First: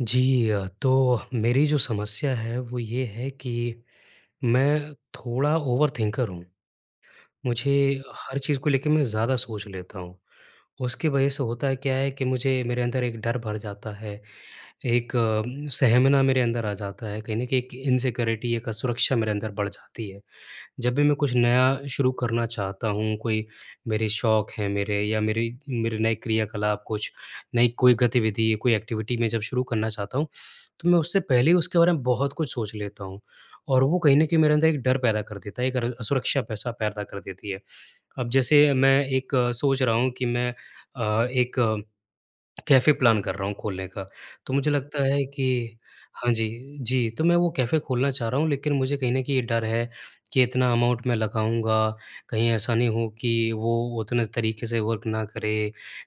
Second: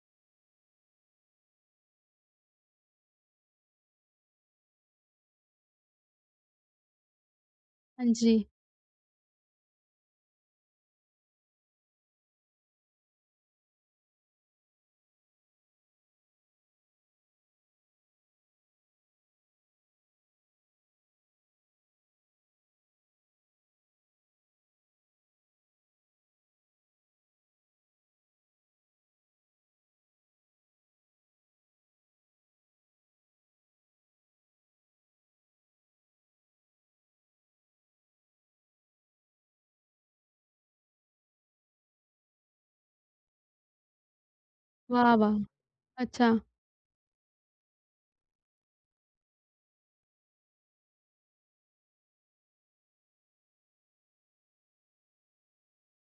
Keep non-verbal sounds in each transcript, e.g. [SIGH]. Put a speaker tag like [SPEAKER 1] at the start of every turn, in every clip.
[SPEAKER 1] जी अ, तो मेरी जो समस्या है वो ये है कि मैं थोड़ा ओवरथिंकर हूँ। मुझे
[SPEAKER 2] हाँ
[SPEAKER 1] हर
[SPEAKER 2] जी।
[SPEAKER 1] चीज़ को लेके मैं ज़्यादा सोच लेता हूँ उसकी वज़ह से होता है क्या है कि मुझे मेरे अंदर एक डर भर जाता है। एक सहमना मेरे अंदर आ जाता है, कहीं न कहीं एक इनसिक्योरिटी एक असुरक्षा मेरे अंदर बढ़ जाती है। जब भी मैं कुछ नया शुरू करना चाहता हूँ, कोई मेरे शौक हैं मेरे या मेरी मेरे नए क्रियाकलाप कुछ, नई कोई गतिविधि या कोई एक्टिविटी मैं जब शुरू करना चाहता हूँ तो मैं उससे पहले ही उसके बारे में बहुत कुछ सोच लेता हूँ। और वो कहीं न कहीं मेरे अंदर एक डर पैदा कर देता है एक र सुरक्षा पैसा पैदा कर देती है। अब जैसे मैं एक सोच रहा हूँ कि मैं अ, एक कैफ़े प्लान कर रहा हूँ खोलने का। तो मुझे लगता
[SPEAKER 2] वाह!
[SPEAKER 1] है
[SPEAKER 2] वाह!
[SPEAKER 1] कि हाँ।
[SPEAKER 2] अच्छा।
[SPEAKER 1] जी, जी। तो मैं वो कैफ़े खोलना चाह रहा हूँ लेकिन मुझे कहीं न कहीं ये डर है कि इतना अमाउंट मैं लगाऊँगा कहीं ऐसा नहीं हो कि वो उतने तरीके से वर्क ना करे।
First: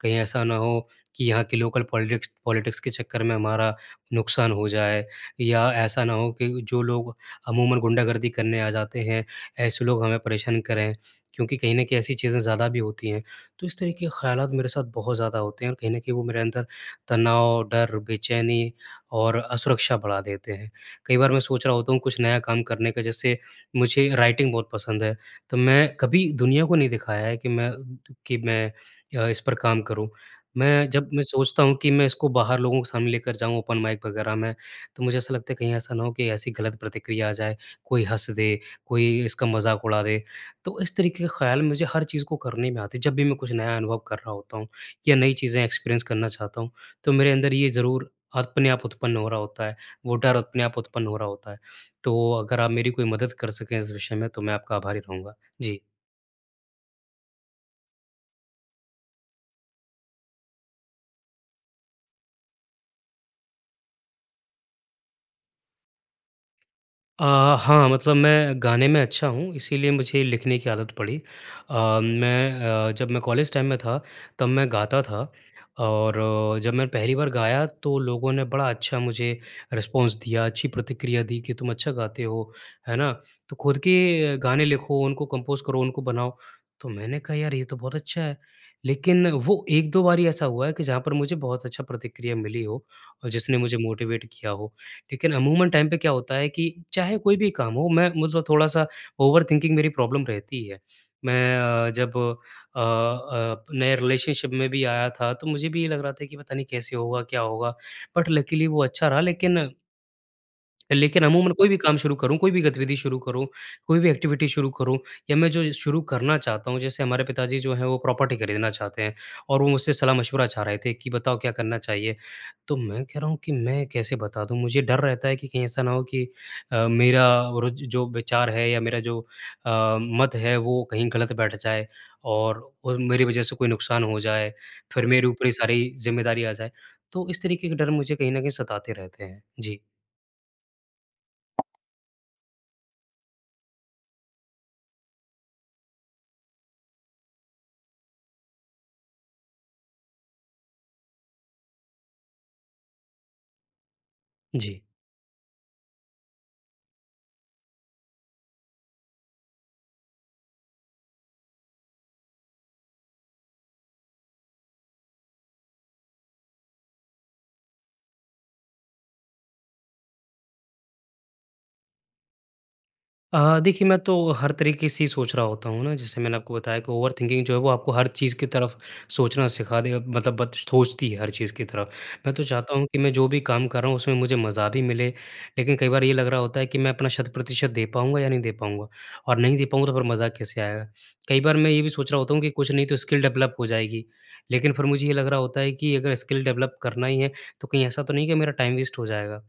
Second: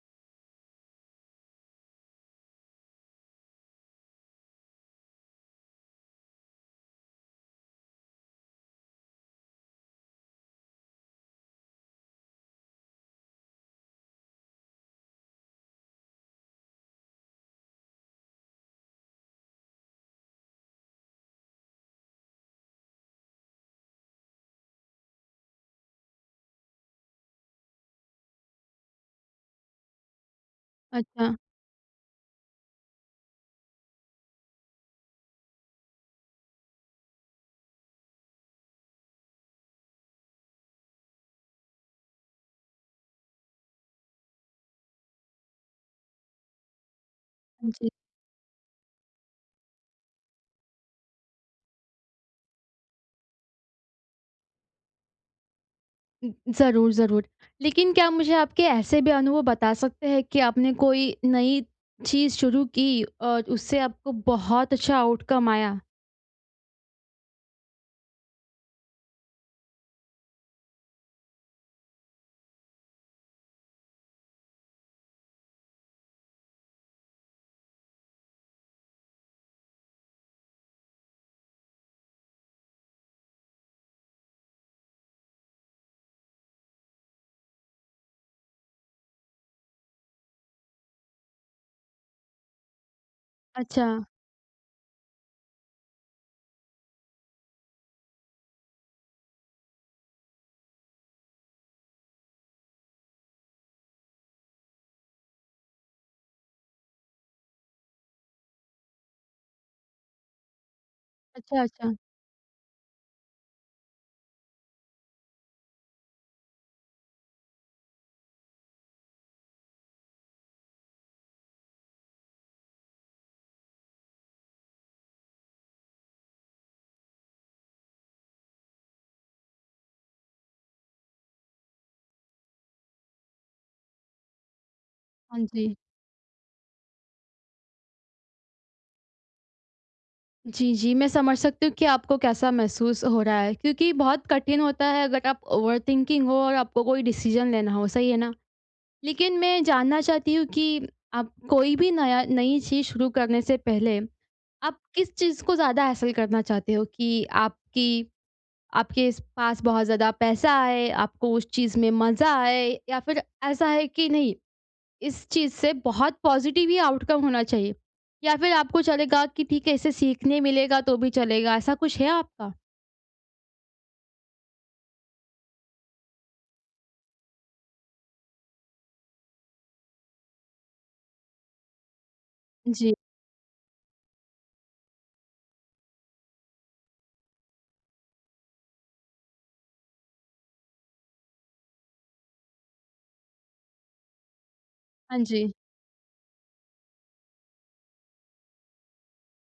[SPEAKER 1] कहीं ऐसा ना हो कि यहाँ के लोकल पॉलिटिक्स पॉलिटिक्स के चक्कर में हमारा नुकसान हो जाए या ऐसा ना हो कि जो लोग अमूमन गुंडागर्दी करने आ जाते हैं ऐसे लोग हमें परेशान करें क्योंकि कहीं न कहीं ऐसी चीज़ें ज़्यादा भी होती हैं। तो इस तरीके के ख़्यालात मेरे साथ बहुत ज़्यादा होते हैं और कहीं न कहीं वो मेरे अंदर तनाव, डर, बेचैनी और असुरक्षा बढ़ा देते हैं। कई बार मैं सोच रहा होता हूँ कुछ नया काम करने का जैसे मुझे राइटिंग बहुत पसंद है। तो मैं कभी दुनिया को नहीं दिखाया है कि मैं कि मैं अ, इस पर काम करूँ। मैं जब मैं
[SPEAKER 2] अच्छा।
[SPEAKER 1] सोचता हूँ कि मैं इसको बाहर लोगों सामने लेकर जाऊँ ओपन माइक वग़ैरह में। तो मुझे ऐसा लगता है कहीं ऐसा ना हो कि ऐसी गलत प्रतिक्रिया आ जाए, कोई हँस दे, कोई इसका मज़ाक उड़ा दे। तो इस तरीके के ख़याल मुझे हर चीज़ को करने में आते हैं जब भी मैं कुछ नया अनुभव कर रहा होता हूँ या नई चीज़ें एक्सपीरिएन्स करना चाहता हूँ तो मेरे अंदर ये
[SPEAKER 2] जी।
[SPEAKER 1] ज़रूर अपने आप उत्पन्न हो रहा होता है, वो डर अपने आप उत्पन्न हो रहा होता है। तो अगर आप मेरी कोई मदद कर सकें इस विषय में तो मैं आपका आभारी रहूँगा। जी।
[SPEAKER 2] उ, ज़रूर ज़रूर। लेकिन क्या मुझे आपके ऐसे भी अनुभव बता सकते हैं कि आपने कोई नई चीज़ शुरू की और उससे आपको बहुत अच्छा आउटकम आया?
[SPEAKER 1] अ, हाँ मतलब मैं गाने में अच्छा हूँ इसीलिए मुझे लिखने की आदत पड़ी। अ, मैं अ, जब मैं कॉलेज टाइम में था तब मैं गाता था और जब मैं पहली बार गाया तो लोगों ने बड़ा अच्छा मुझे रिस्पॉन्स दिया, अच्छी प्रतिक्रिया दी कि तुम अच्छा गाते हो। है ना? तो खुद के गाने लिखो उनको कम्पोज करो उनको बनाओ, तो मैंने कहा, "यार ये तो बहुत अच्छा है।" लेकिन वो 1-2 बार ही ऐसा हुआ है कि जहाँ पर मुझे बहुत अच्छा प्रतिक्रिया मिली हो और जिसने मुझे
[SPEAKER 2] अच्छा।
[SPEAKER 1] मोटिवेट किया हो। लेकिन अमूमन टाइम पे क्या होता है कि चाहे कोई भी काम हो मैं मतलब थोड़ा-सा ओवरथिंकिंग मेरी प्रॉब्लम रहती है। मैं अ, जब अ अ, नए रिलेशनशिप में भी आया था तो मुझे भी ये लग रहा था कि पता नहीं कैसे होगा क्या होगा बट लकिली वो अच्छा रहा लेकिन लेकिन अमूमन
[SPEAKER 2] अच्छा,
[SPEAKER 1] कोई भी
[SPEAKER 2] अच्छा।
[SPEAKER 1] काम शुरू करूँ, कोई भी गतिविधि शुरू करूँ, कोई भी एक्टिविटी शुरू करूँ या मैं जो शुरू करना चाहता हूँ। जैसे हमारे पिताजी जो हैं वो प्रॉपर्टी खरीदना चाहते हैं और वो मुझसे सलाह-मशविरा चाह रहे थे कि बताओ क्या करना चाहिए। तो मैं कह रहा हूँ कि मैं कैसे बता दूँ मुझे डर रहता है कि कहीं ऐसा ना हो कि अ, मेरा और ज जो विचार है या मेरा जो अ, मत है वो कहीं गलत बैठ जाए और, और मेरी वज़ह से कोई नुकसान हो जाए फिर मेरे
[SPEAKER 2] हाँ
[SPEAKER 1] ऊपर ये
[SPEAKER 2] जी।
[SPEAKER 1] सारी ज़िम्मेदारी आ जाए। तो इस तरीके के डर मुझे कहीं न कहीं सताते रहते हैं। जी।
[SPEAKER 2] जी, जी, मैं समझ सकती हूँ कि आपको कैसा महसूस हो रहा है, क्योंकि बहुत कठिन होता है अगर आप ओवर थिंकिंग हो और आपको कोई डिसीज़न लेना हो, सही है ना? लेकिन मैं जानना चाहती हूँ कि, आप कोई भी नया नई चीज़ शुरू करने से पहले, आप
[SPEAKER 1] जी।
[SPEAKER 2] किस चीज़ को ज़्यादा हैसल करना चाहते हो कि आपकी आपके पास बहुत ज़्यादा पैसा आए, आपको उस चीज़ में मज़ा आए, या फिर ऐसा है कि नहीं, इस चीज़ से बहुत पॉजिटिव ही आउटकम होना चाहिए, या फिर आपको चलेगा कि ठीक है इसे सीखने मिलेगा तो भी चलेगा। ऐसा कुछ है आपका?
[SPEAKER 1] अ, देखिए मैं तो हर तरीक़े से ही सोच रहा होता हूँ ना जैसे मैंने आपको बताया कि ओवर थिंकिंग जो है वो आपको हर चीज़ की तरफ़ सोचना सिखा दे अब मतलब बत सोचती है हर चीज़ की तरफ़। मैं तो चाहता हूँ
[SPEAKER 2] जी।
[SPEAKER 1] कि मैं जो भी काम कर रहा हूँ उसमें मुझे मज़ा भी मिले, लेकिन कई बार ये लग रहा होता है कि मैं अपना शत-प्रतिशत दे पाऊँगा या नहीं दे पाऊँगा, और नहीं दे पाऊँगा तो फिर मज़ा कैसे आएगा? कई बार मैं ये भी सोच रहा होता हूँ कि कुछ नहीं तो स्किल डेवलप हो जाएगी, लेकिन फिर मुझे ये
[SPEAKER 2] हाँ,
[SPEAKER 1] लग रहा
[SPEAKER 2] जी।
[SPEAKER 1] होता है कि अगर स्किल डेवलप करना ही है तो कहीं ऐसा तो नहीं है कि मेरा टाइम वेस्ट हो जाएगा।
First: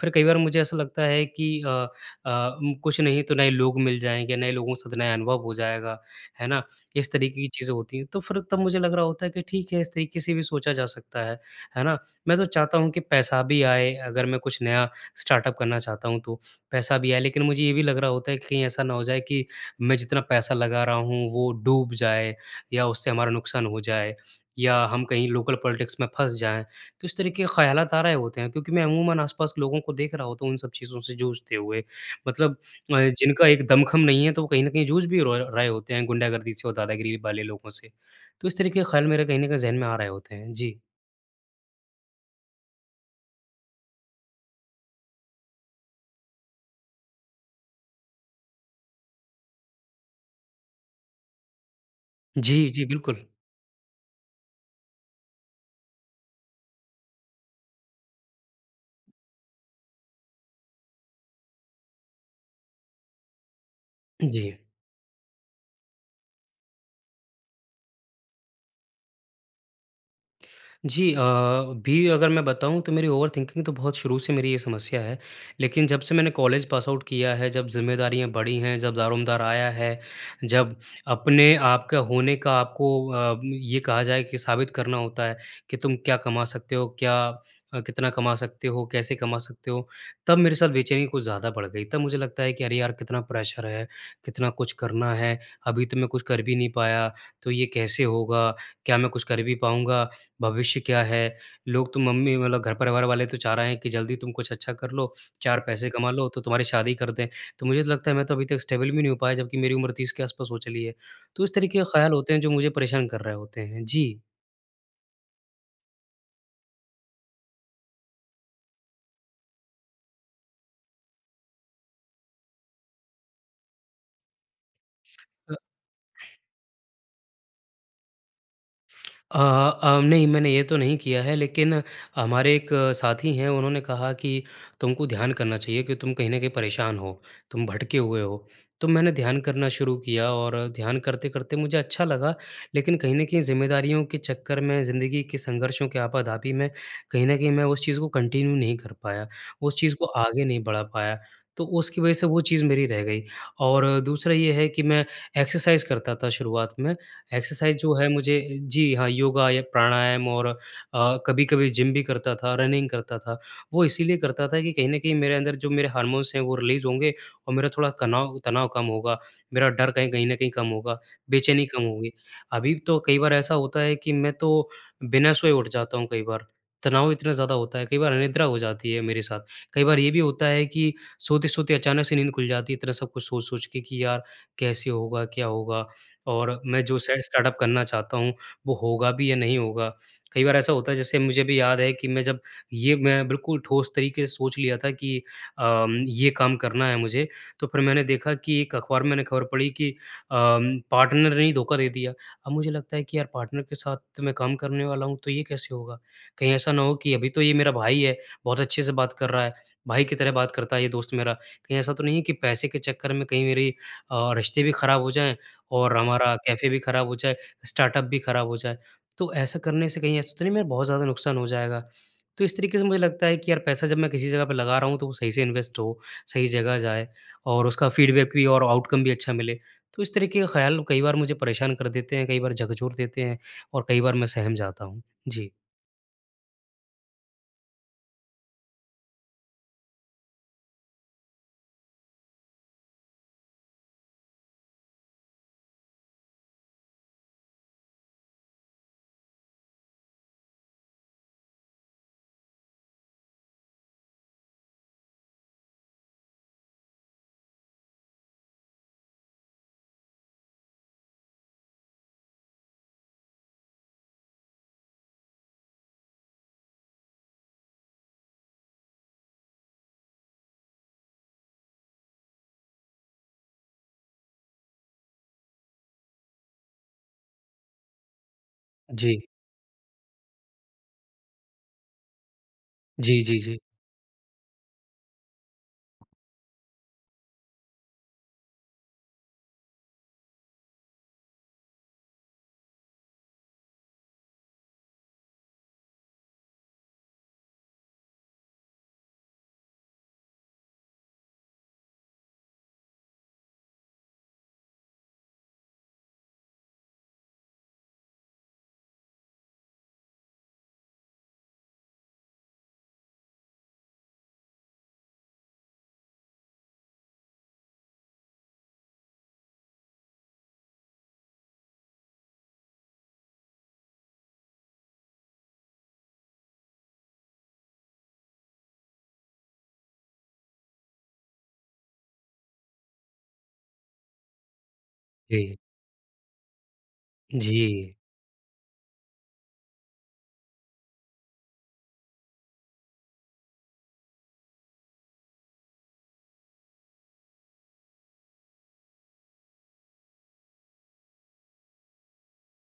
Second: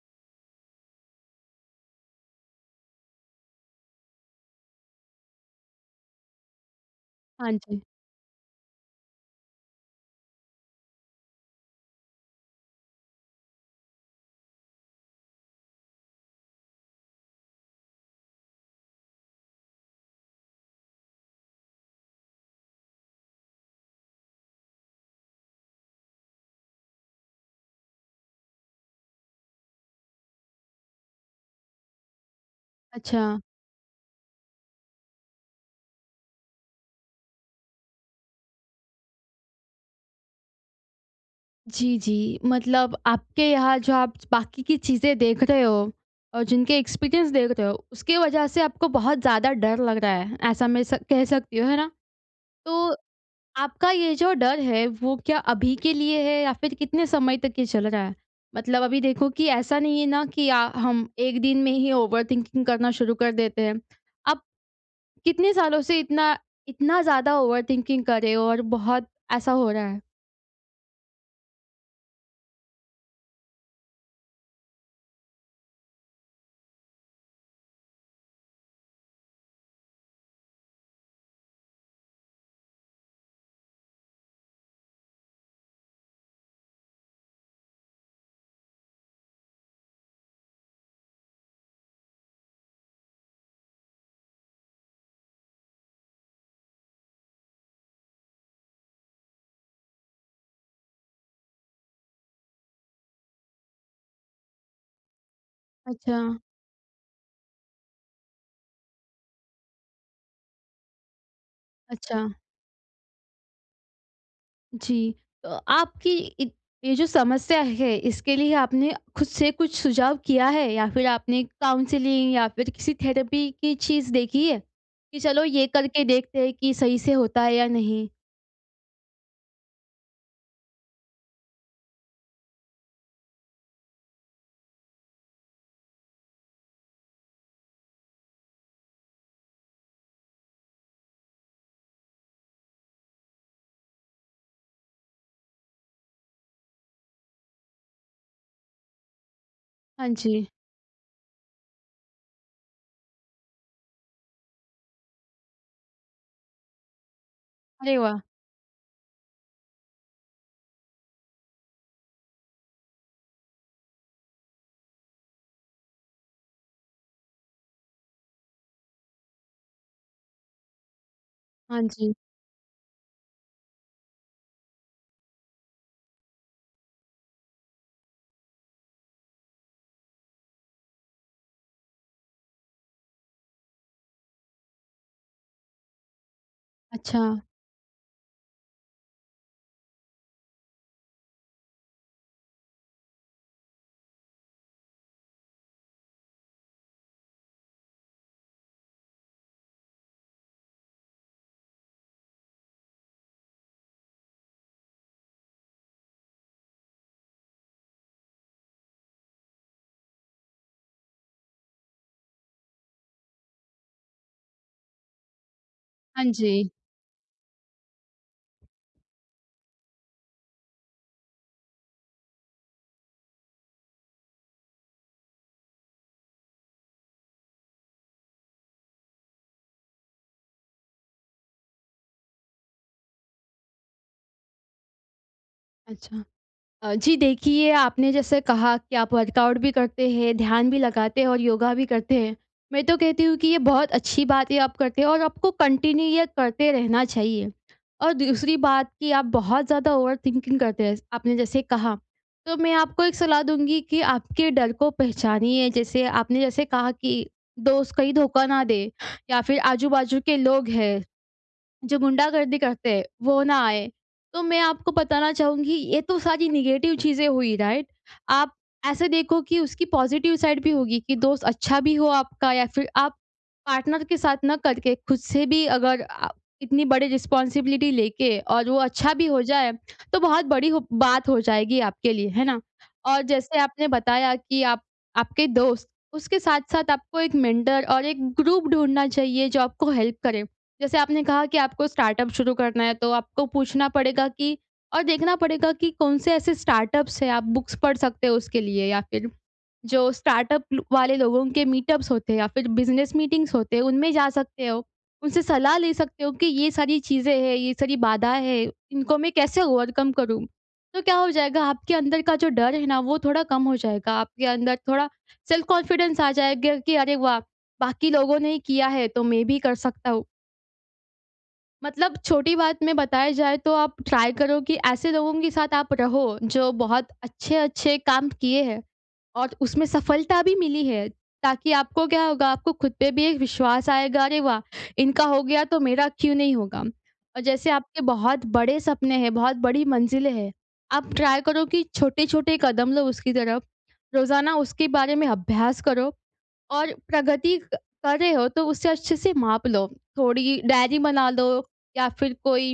[SPEAKER 1] फिर कई बार मुझे ऐसा लगता है कि अ अ, उम, कुछ नहीं तो नए लोग मिल जाएँगे नए लोगों के साथ नया अनुभव हो जाएगा, है ना? इस तरीक़े की
[SPEAKER 2] हाँ,
[SPEAKER 1] चीज़ें
[SPEAKER 2] जी।
[SPEAKER 1] होती हैं तो फिर तब मुझे लग रहा होता है कि ठीक है इस तरीक़े से भी सोचा जा सकता है, है ना? मैं तो चाहता हूँ कि पैसा भी आए अगर मैं कुछ नया स्टार्टअप करना चाहता हूँ तो, पैसा भी आए, लेकिन मुझे ये भी लग रहा होता है कहीं ऐसा ना हो जाए कि, मैं जितना पैसा लगा रहा हूँ वो डूब जाए, या उससे हमारा नुकसान हो जाए या हम कहीं लोकल पॉलिटिक्स में फँस जाएँ, तो इस तरीक़े के ख़यालात आ रहे होते हैं, क्योंकि मैं अमूमन आस-पास लोगों को देख रहा होता हूँ तो इन सब चीज़ों से जूझते हुए, मतलब अ,
[SPEAKER 2] अच्छा।
[SPEAKER 1] जिनका एक दमखम नहीं है तो वो कहीं न कहीं जूझ भी रॉय रहे होते हैं गुंडागर्दी से और दादागिरी वाले लोगों से, तो इस तरीक़े के ख़्याल मेरे कहीं न कहीं ज़हन में आ रहे होते हैं। जी।
[SPEAKER 2] जी, जी। मतलब आपके यहाँ जो आप च बाकी की चीज़ें देख रहे हो और जिनके एक्सपीरियंस देख रहे हो, उसकी वजह से आपको बहुत ज़्यादा डर लग रहा है ऐसा मैं स कह सकती हूँ। है ना?
[SPEAKER 1] जी, जी,
[SPEAKER 2] तो
[SPEAKER 1] बिल्कुल।
[SPEAKER 2] आपका ये जो डर है वो क्या अभी के लिए है या फिर कितने समय तक ये चल रहा है? मतलब अभी देखो कि ऐसा नहीं है ना कि अ, हम एक दिन में ही ओवरथिंकिंग करना शुरू कर देते हैं। आप,
[SPEAKER 1] जी।
[SPEAKER 2] कितने सालों से इतना, इतना ज़्यादा ओवरथिंकिंग कर रहे हो और बहुत ऐसा हो रहा है?
[SPEAKER 1] जी अ, अभी अगर मैं बताऊँ तो मेरी ओवरथिंकिंग तो बहुत शुरू से मेरी ये समस्या है। लेकिन जब से मैंने कॉलेज पासआउट किया है, जब ज़िम्मेदारियाँ बढ़ी हैं जब दारोमदार आया है, जब अपने आप के होने का आपको अ, ये कहा जाए कि साबित करना होता है कि तुम क्या कमा सकते हो, क्या अ, कितना कमा सकते हो, कैसे कमा सकते हो, तब मेरे साथ बेचैनी कुछ ज़्यादा बढ़ गई। तब मुझे लगता है कि, "अरे यार कितना प्रेशर है, कितना कुछ करना है। अभी तो मैं कुछ कर भी नहीं पाया। तो ये कैसे होगा? क्या मैं कुछ कर भी पाऊँगा? भविष्य क्या है?" लोग तो मम्मी मतलब घर-परिवार वाले तो चाह रहे हैं कि जल्दी तुम कुछ अच्छा कर लो, चार पैसे कमा लो
[SPEAKER 2] अच्छा।
[SPEAKER 1] तो तुम्हारी शादी कर दें। तो मुझे लगता है मैं तो अभी तक स्टेबल भी नहीं हो पाया जबकि मेरी उम्र 30 के आसपास हो चली है। तो इस तरीके के ख्याल
[SPEAKER 2] अच्छा।
[SPEAKER 1] होते हैं जो मुझे परेशान कर रहे होते हैं। जी।
[SPEAKER 2] जी, तो आपकी इ ये जो समस्या है, इसके लिए आपने खुद से कुछ सुझाव किया है या फिर आपने काउंसलिंग या फिर किसी थेरेपी की चीज़ देखी है? कि चलो
[SPEAKER 1] अ
[SPEAKER 2] ये करके देखते हैं कि सही से होता है या नहीं।
[SPEAKER 1] अ अ, नहीं मैंने ये तो नहीं किया है लेकिन हमारे एक साथी हैं, उन्होंने कहा कि तुम को ध्यान करना चाहिए, कि तुम कहीं न कहीं परेशान हो, तुम भटके हुए हो। तो मैंने ध्यान करना शुरू किया और ध्यान करते-करते मुझे अच्छा लगा, लेकिन कहीं न कहीं ज़िम्मेदारियों के चक्कर में, ज़िंदगी के संघर्षों के आपा-धापी में, कहीं न कहीं मैं उस चीज़ को कंटिन्यू नहीं कर पाया, उस चीज़ को
[SPEAKER 2] हाँ
[SPEAKER 1] आगे
[SPEAKER 2] जी।
[SPEAKER 1] नहीं बढ़ा पाया, तो उसकी वजह से वो चीज़ मेरी रह गई। और दूसरा ये है कि मैं एक्सरसाइज करता था शुरुआत में, एक्सरसाइज जो
[SPEAKER 2] अरे
[SPEAKER 1] है
[SPEAKER 2] वाह!
[SPEAKER 1] मुझे जी हाँ, योगा या प्राणायाम और अ, कभी-कभी जिम भी करता था, रनिंग करता था। वो इसीलिए करता था कि कहीं न कहीं मेरे अंदर जो मेरे हार्मोन्स हैं, वो रिलीज होंगे और मेरा थोड़ा कनाव तनाव कम होगा, मेरा डर कहीं कहीं न कहीं कम होगा, बेचैनी
[SPEAKER 2] हाँ
[SPEAKER 1] कम
[SPEAKER 2] जी।
[SPEAKER 1] होगी। अभी तो कई बार ऐसा होता है कि, मैं तो बिना सोए उठ जाता हूँ कई बार, तनाव इतना ज़्यादा होता है, कई बार अनिद्रा हो जाती है मेरे साथ, कई बार ये भी होता है कि सोते-सोते अचानक से नींद खुल जाती है, इतना सब कुछ सोच-सोच के कि, यार कैसे होगा, क्या होगा? और मैं जो सेट
[SPEAKER 2] अच्छा।
[SPEAKER 1] स्टार्टअप करना चाहता हूँ, वो होगा भी या नहीं होगा? कई बार ऐसा होता है, जैसे मुझे भी याद है कि मैं जब, ये मैं बिल्कुल ठोस तरीके से सोच लिया था कि अम, ये काम करना है तो मुझे, तो फिर मैंने देखा कि एक अखबार में मैंने खबर पढ़ी कि अ, पार्टनर ने ही धोखा दे दिया। अब मुझे लगता है कि यार पार्टनर के साथ मैं काम करने वाला हूँ, तो ये कैसे होगा? कहीं ऐसा ना हो कि अभी तो ये मेरा भाई है, बहुत अच्छे से बात कर रहा है, भाई की तरह बात करता है ये दोस्त मेरा, कहीं ऐसा तो नहीं है कि पैसे के चक्कर में कहीं मेरे अ, रिश्ते भी खराब हो जाए और
[SPEAKER 2] हाँ
[SPEAKER 1] हमारा कैफे
[SPEAKER 2] जी।
[SPEAKER 1] भी खराब हो जाए, स्टार्टअप भी खराब हो जाए। तो ऐसा करने से कहीं ऐसा तो नहीं मेरा बहुत ज़्यादा नुकसान हो जाएगा? तो इस तरीके से मुझे लगता है कि यार पैसा जब मैं किसी जगह पर लगा रहा हूँ, तो वो सही से इन्वेस्ट हो, सही जगह जाए और उसका फीडबैक भी और आउटकम भी अच्छा मिले। तो इस तरीके का ख़्याल कई बार मुझे परेशान कर देते हैं, कई बार झकझोर देते हैं और कई बार मैं सहम जाता हूँ। जी।
[SPEAKER 2] अच्छा। अ, जी देखिए, आपने जैसे कहा कि आप वर्कआउट भी करते हैं, ध्यान भी लगाते हैं और योगा भी करते हैं। मैं तो कहती हूँ कि ये बहुत अच्छी बात है, आप करते हैं और आपको कंटिन्यू ये करते रहना चाहिए। और दूसरी बात कि, आप बहुत ज़्यादा ओवरथिंकिंग करते हैं, आपने जैसे कहा। तो मैं आपको एक सलाह दूँगी कि, आपके डर को पहचानिए जैसे, आपने जैसे कहा कि, दोस्त कहीं धोखा ना दें या फ़िर आजू-बाजू के लोग हैं, जो गुंडागर्दी करते हैं, वो ना आएँ? तो मैं आपको बताना चाहूँगी, ये तो सारी नेगेटिव चीज़ें हुई, राइट? आप ऐसे देखो कि उसकी पॉज़िटिव साइड भी होगी, कि दोस्त अच्छा भी हो आपका या फ़िर आप पार्टनर के साथ ना करके, ख़ुद से भी अगर आ इतनी बड़ी रिस्पॉन्सिबिलिटी लेके और वो अच्छा
[SPEAKER 1] जी।
[SPEAKER 2] भी हो जाए, तो बहुत बड़ी व बात हो जाएगी आपके लिए, है ना? और
[SPEAKER 1] जी, जी,
[SPEAKER 2] जैसे
[SPEAKER 1] जी।
[SPEAKER 2] आपने बताया कि आप आपके दोस्त उसके साथ-साथ आपको एक मेंटर और एक ग्रुप ढूँढ़ना चाहिए, जो आपको हेल्प करे। जैसे आपने कहा कि आपको स्टार्टअप शुरू करना है, तो आपको पूछना पड़ेगा कि, और देखना पड़ेगा कि कौन-से ऐसे स्टार्टअप्स हैं, आप बुक्स पढ़ सकते हो उसके लिए या फ़िर जो स्टार्टअप लु वाले लोगों के मीटअप्स होते हैं या फ़िर बिज़नेस मीटिंग्स होते हैं, उनमें जा सकते हो। उनसे सलाह ले सकते हो, कि ये सारी चीज़ें हैं, ये सारी बाधाएँ हैं, इनको मैं कैसे ओवरकम करूँ? तो क्या हो जाएगा आपके अंदर का जो डर है ना, वो थोड़ा कम हो जाएगा, आपके अंदर थोड़ा सेल्फ कॉन्फिडेंस आ जाएगा कि अरे वाह! बाकी लोगों ने ही किया है, तो मैं भी कर सकता हूँ। मतलब छोटी बात में बताया जाए, तो आप ट्राई करो कि ऐसे लोगों के साथ आप रहो, जो बहुत अच्छे-अच्छे काम किए हैं और उसमें सफलता भी मिली है। ताकि आपको क्या होगा, आपको खुद पे भी एक विश्वास आएगा। अरे वाह! इनका हो
[SPEAKER 1] जी।
[SPEAKER 2] गया, तो मेरा क्यों नहीं होगा? और जैसे
[SPEAKER 1] जी
[SPEAKER 2] आपके बहुत बड़े सपने हैं, बहुत बड़ी मंजिलें है। आप ट्राई करो कि छोटे-छोटे कदम लो उसकी तरफ। रोज़ाना उसके बारे में अभ्यास करो और प्रगति क कर रहे हो, तो उसे अच्छे से माप लो। थोड़ी डायरी बना लो या फिर कोई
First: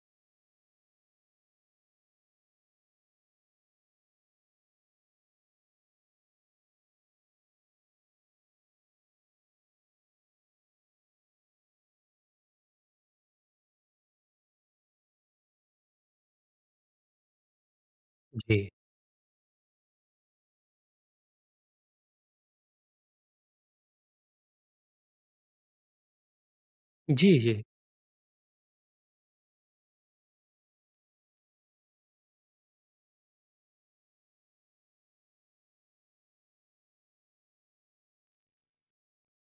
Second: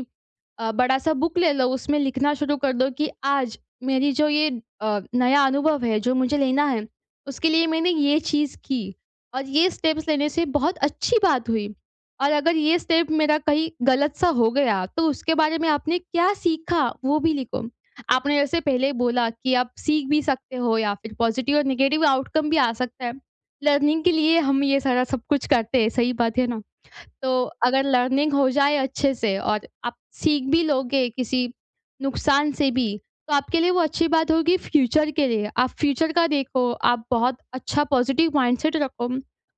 [SPEAKER 2] अ, बड़ा सा बुक ले लो, उसमें लिखना शुरू कर दो कि आज मेरी जो ये अ, नया अनुभव है, जो मुझे लेना है, उसके लिए मैंने ये चीज़ की और ये स्टेप्स लेने से बहुत अच्छी बात हुई। और अगर ये स्टेप मेरा कहीं गलत सा हो गया, तो उसके बारे में आपने क्या सीखा, वो भी लिखो। आपने जैसे
[SPEAKER 1] जी।
[SPEAKER 2] पहले बोला कि आप सीख भी सकते हो या फिर पॉज़िटिव और नेगेटिव आउटकम भी आ सकता है। लर्निंग के लिए हम ये सारा सब कुछ करते हैं, सही बात है ना।
[SPEAKER 1] जी,
[SPEAKER 2] तो
[SPEAKER 1] जी।
[SPEAKER 2] अगर लर्निंग हो जाए अच्छे से और आप सीख भी लोगे, किसी नुकसान से भी, तो आपके लिए वो अच्छी बात होगी फ़्यूचर के लिए। आप फ़्यूचर का देखो आप बहुत अच्छा पॉज़िटिव माइंडसेट रखो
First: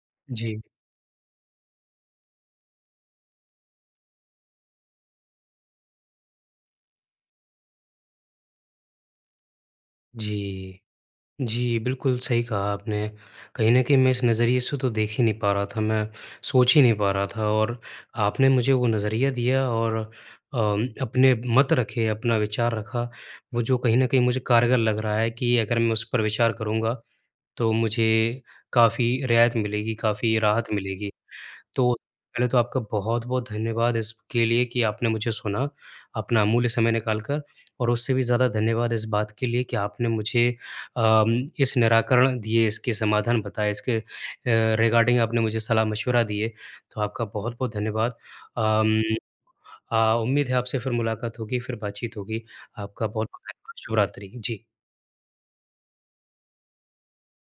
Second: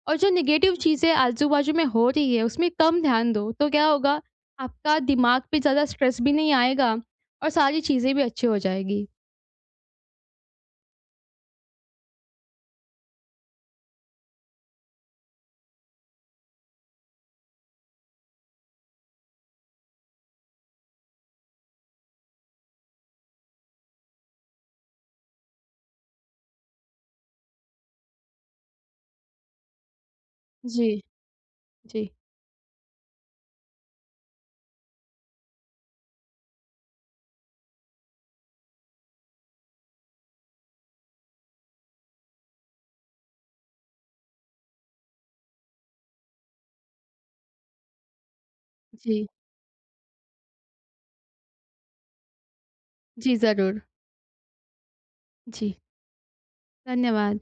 [SPEAKER 2] और जो
[SPEAKER 1] जी।
[SPEAKER 2] नेगेटिव चीज़ें आजू-बाजू में हो रही है, उसमें कम ध्यान दो, तो क्या होगा, आपका दिमाग पे ज़्यादा स्ट्रेस भी नहीं आएगा और सारी चीज़ें भी अच्छी हो जाएँगी।
[SPEAKER 1] जी। जी बिल्कुल, सही कहा आपने, कहीं न कहीं मैं इस नज़रिए से तो देख ही नहीं पा रहा था, मैं सोच ही नहीं पा रहा था और आपने मुझे वो नज़रिया दिया और अ, अपने मत रखे, अपना विचार रखा। वो जो कहीं न कहीं मुझे कारगर लग रहा है कि अगर मैं उस पर विचार करूँगा, तो मुझे काफ़ी रियायत मिलेगी, काफ़ी राहत
[SPEAKER 2] जी।
[SPEAKER 1] मिलेगी। तो,
[SPEAKER 2] जी।
[SPEAKER 1] पहले तो आपका बहुत-बहुत धन्यवाद इसके लिए कि आपने मुझे सुना, अपना अमूल्य समय निकाल कर और उससे भी ज़्यादा धन्यवाद इस बात के लिए कि आपने मुझे अम, इस निराकरण दिए, इसके समाधान बताए, इसके अ, रिगार्डिंग आपने मुझे सलाह-मशवरा दिए। तो आपका बहुत-बहुत धन्यवाद। अम
[SPEAKER 2] जी।
[SPEAKER 1] अ, उम्मीद है आपसे फ़िर मुलाकात होगी, फ़िर बातचीत होगी, आपका
[SPEAKER 2] जी,
[SPEAKER 1] बहुत-बहुत
[SPEAKER 2] ज़रूर।
[SPEAKER 1] [UNINTELLIGIBLE] शुभरात्रि। जी।
[SPEAKER 2] जी। धन्यवाद।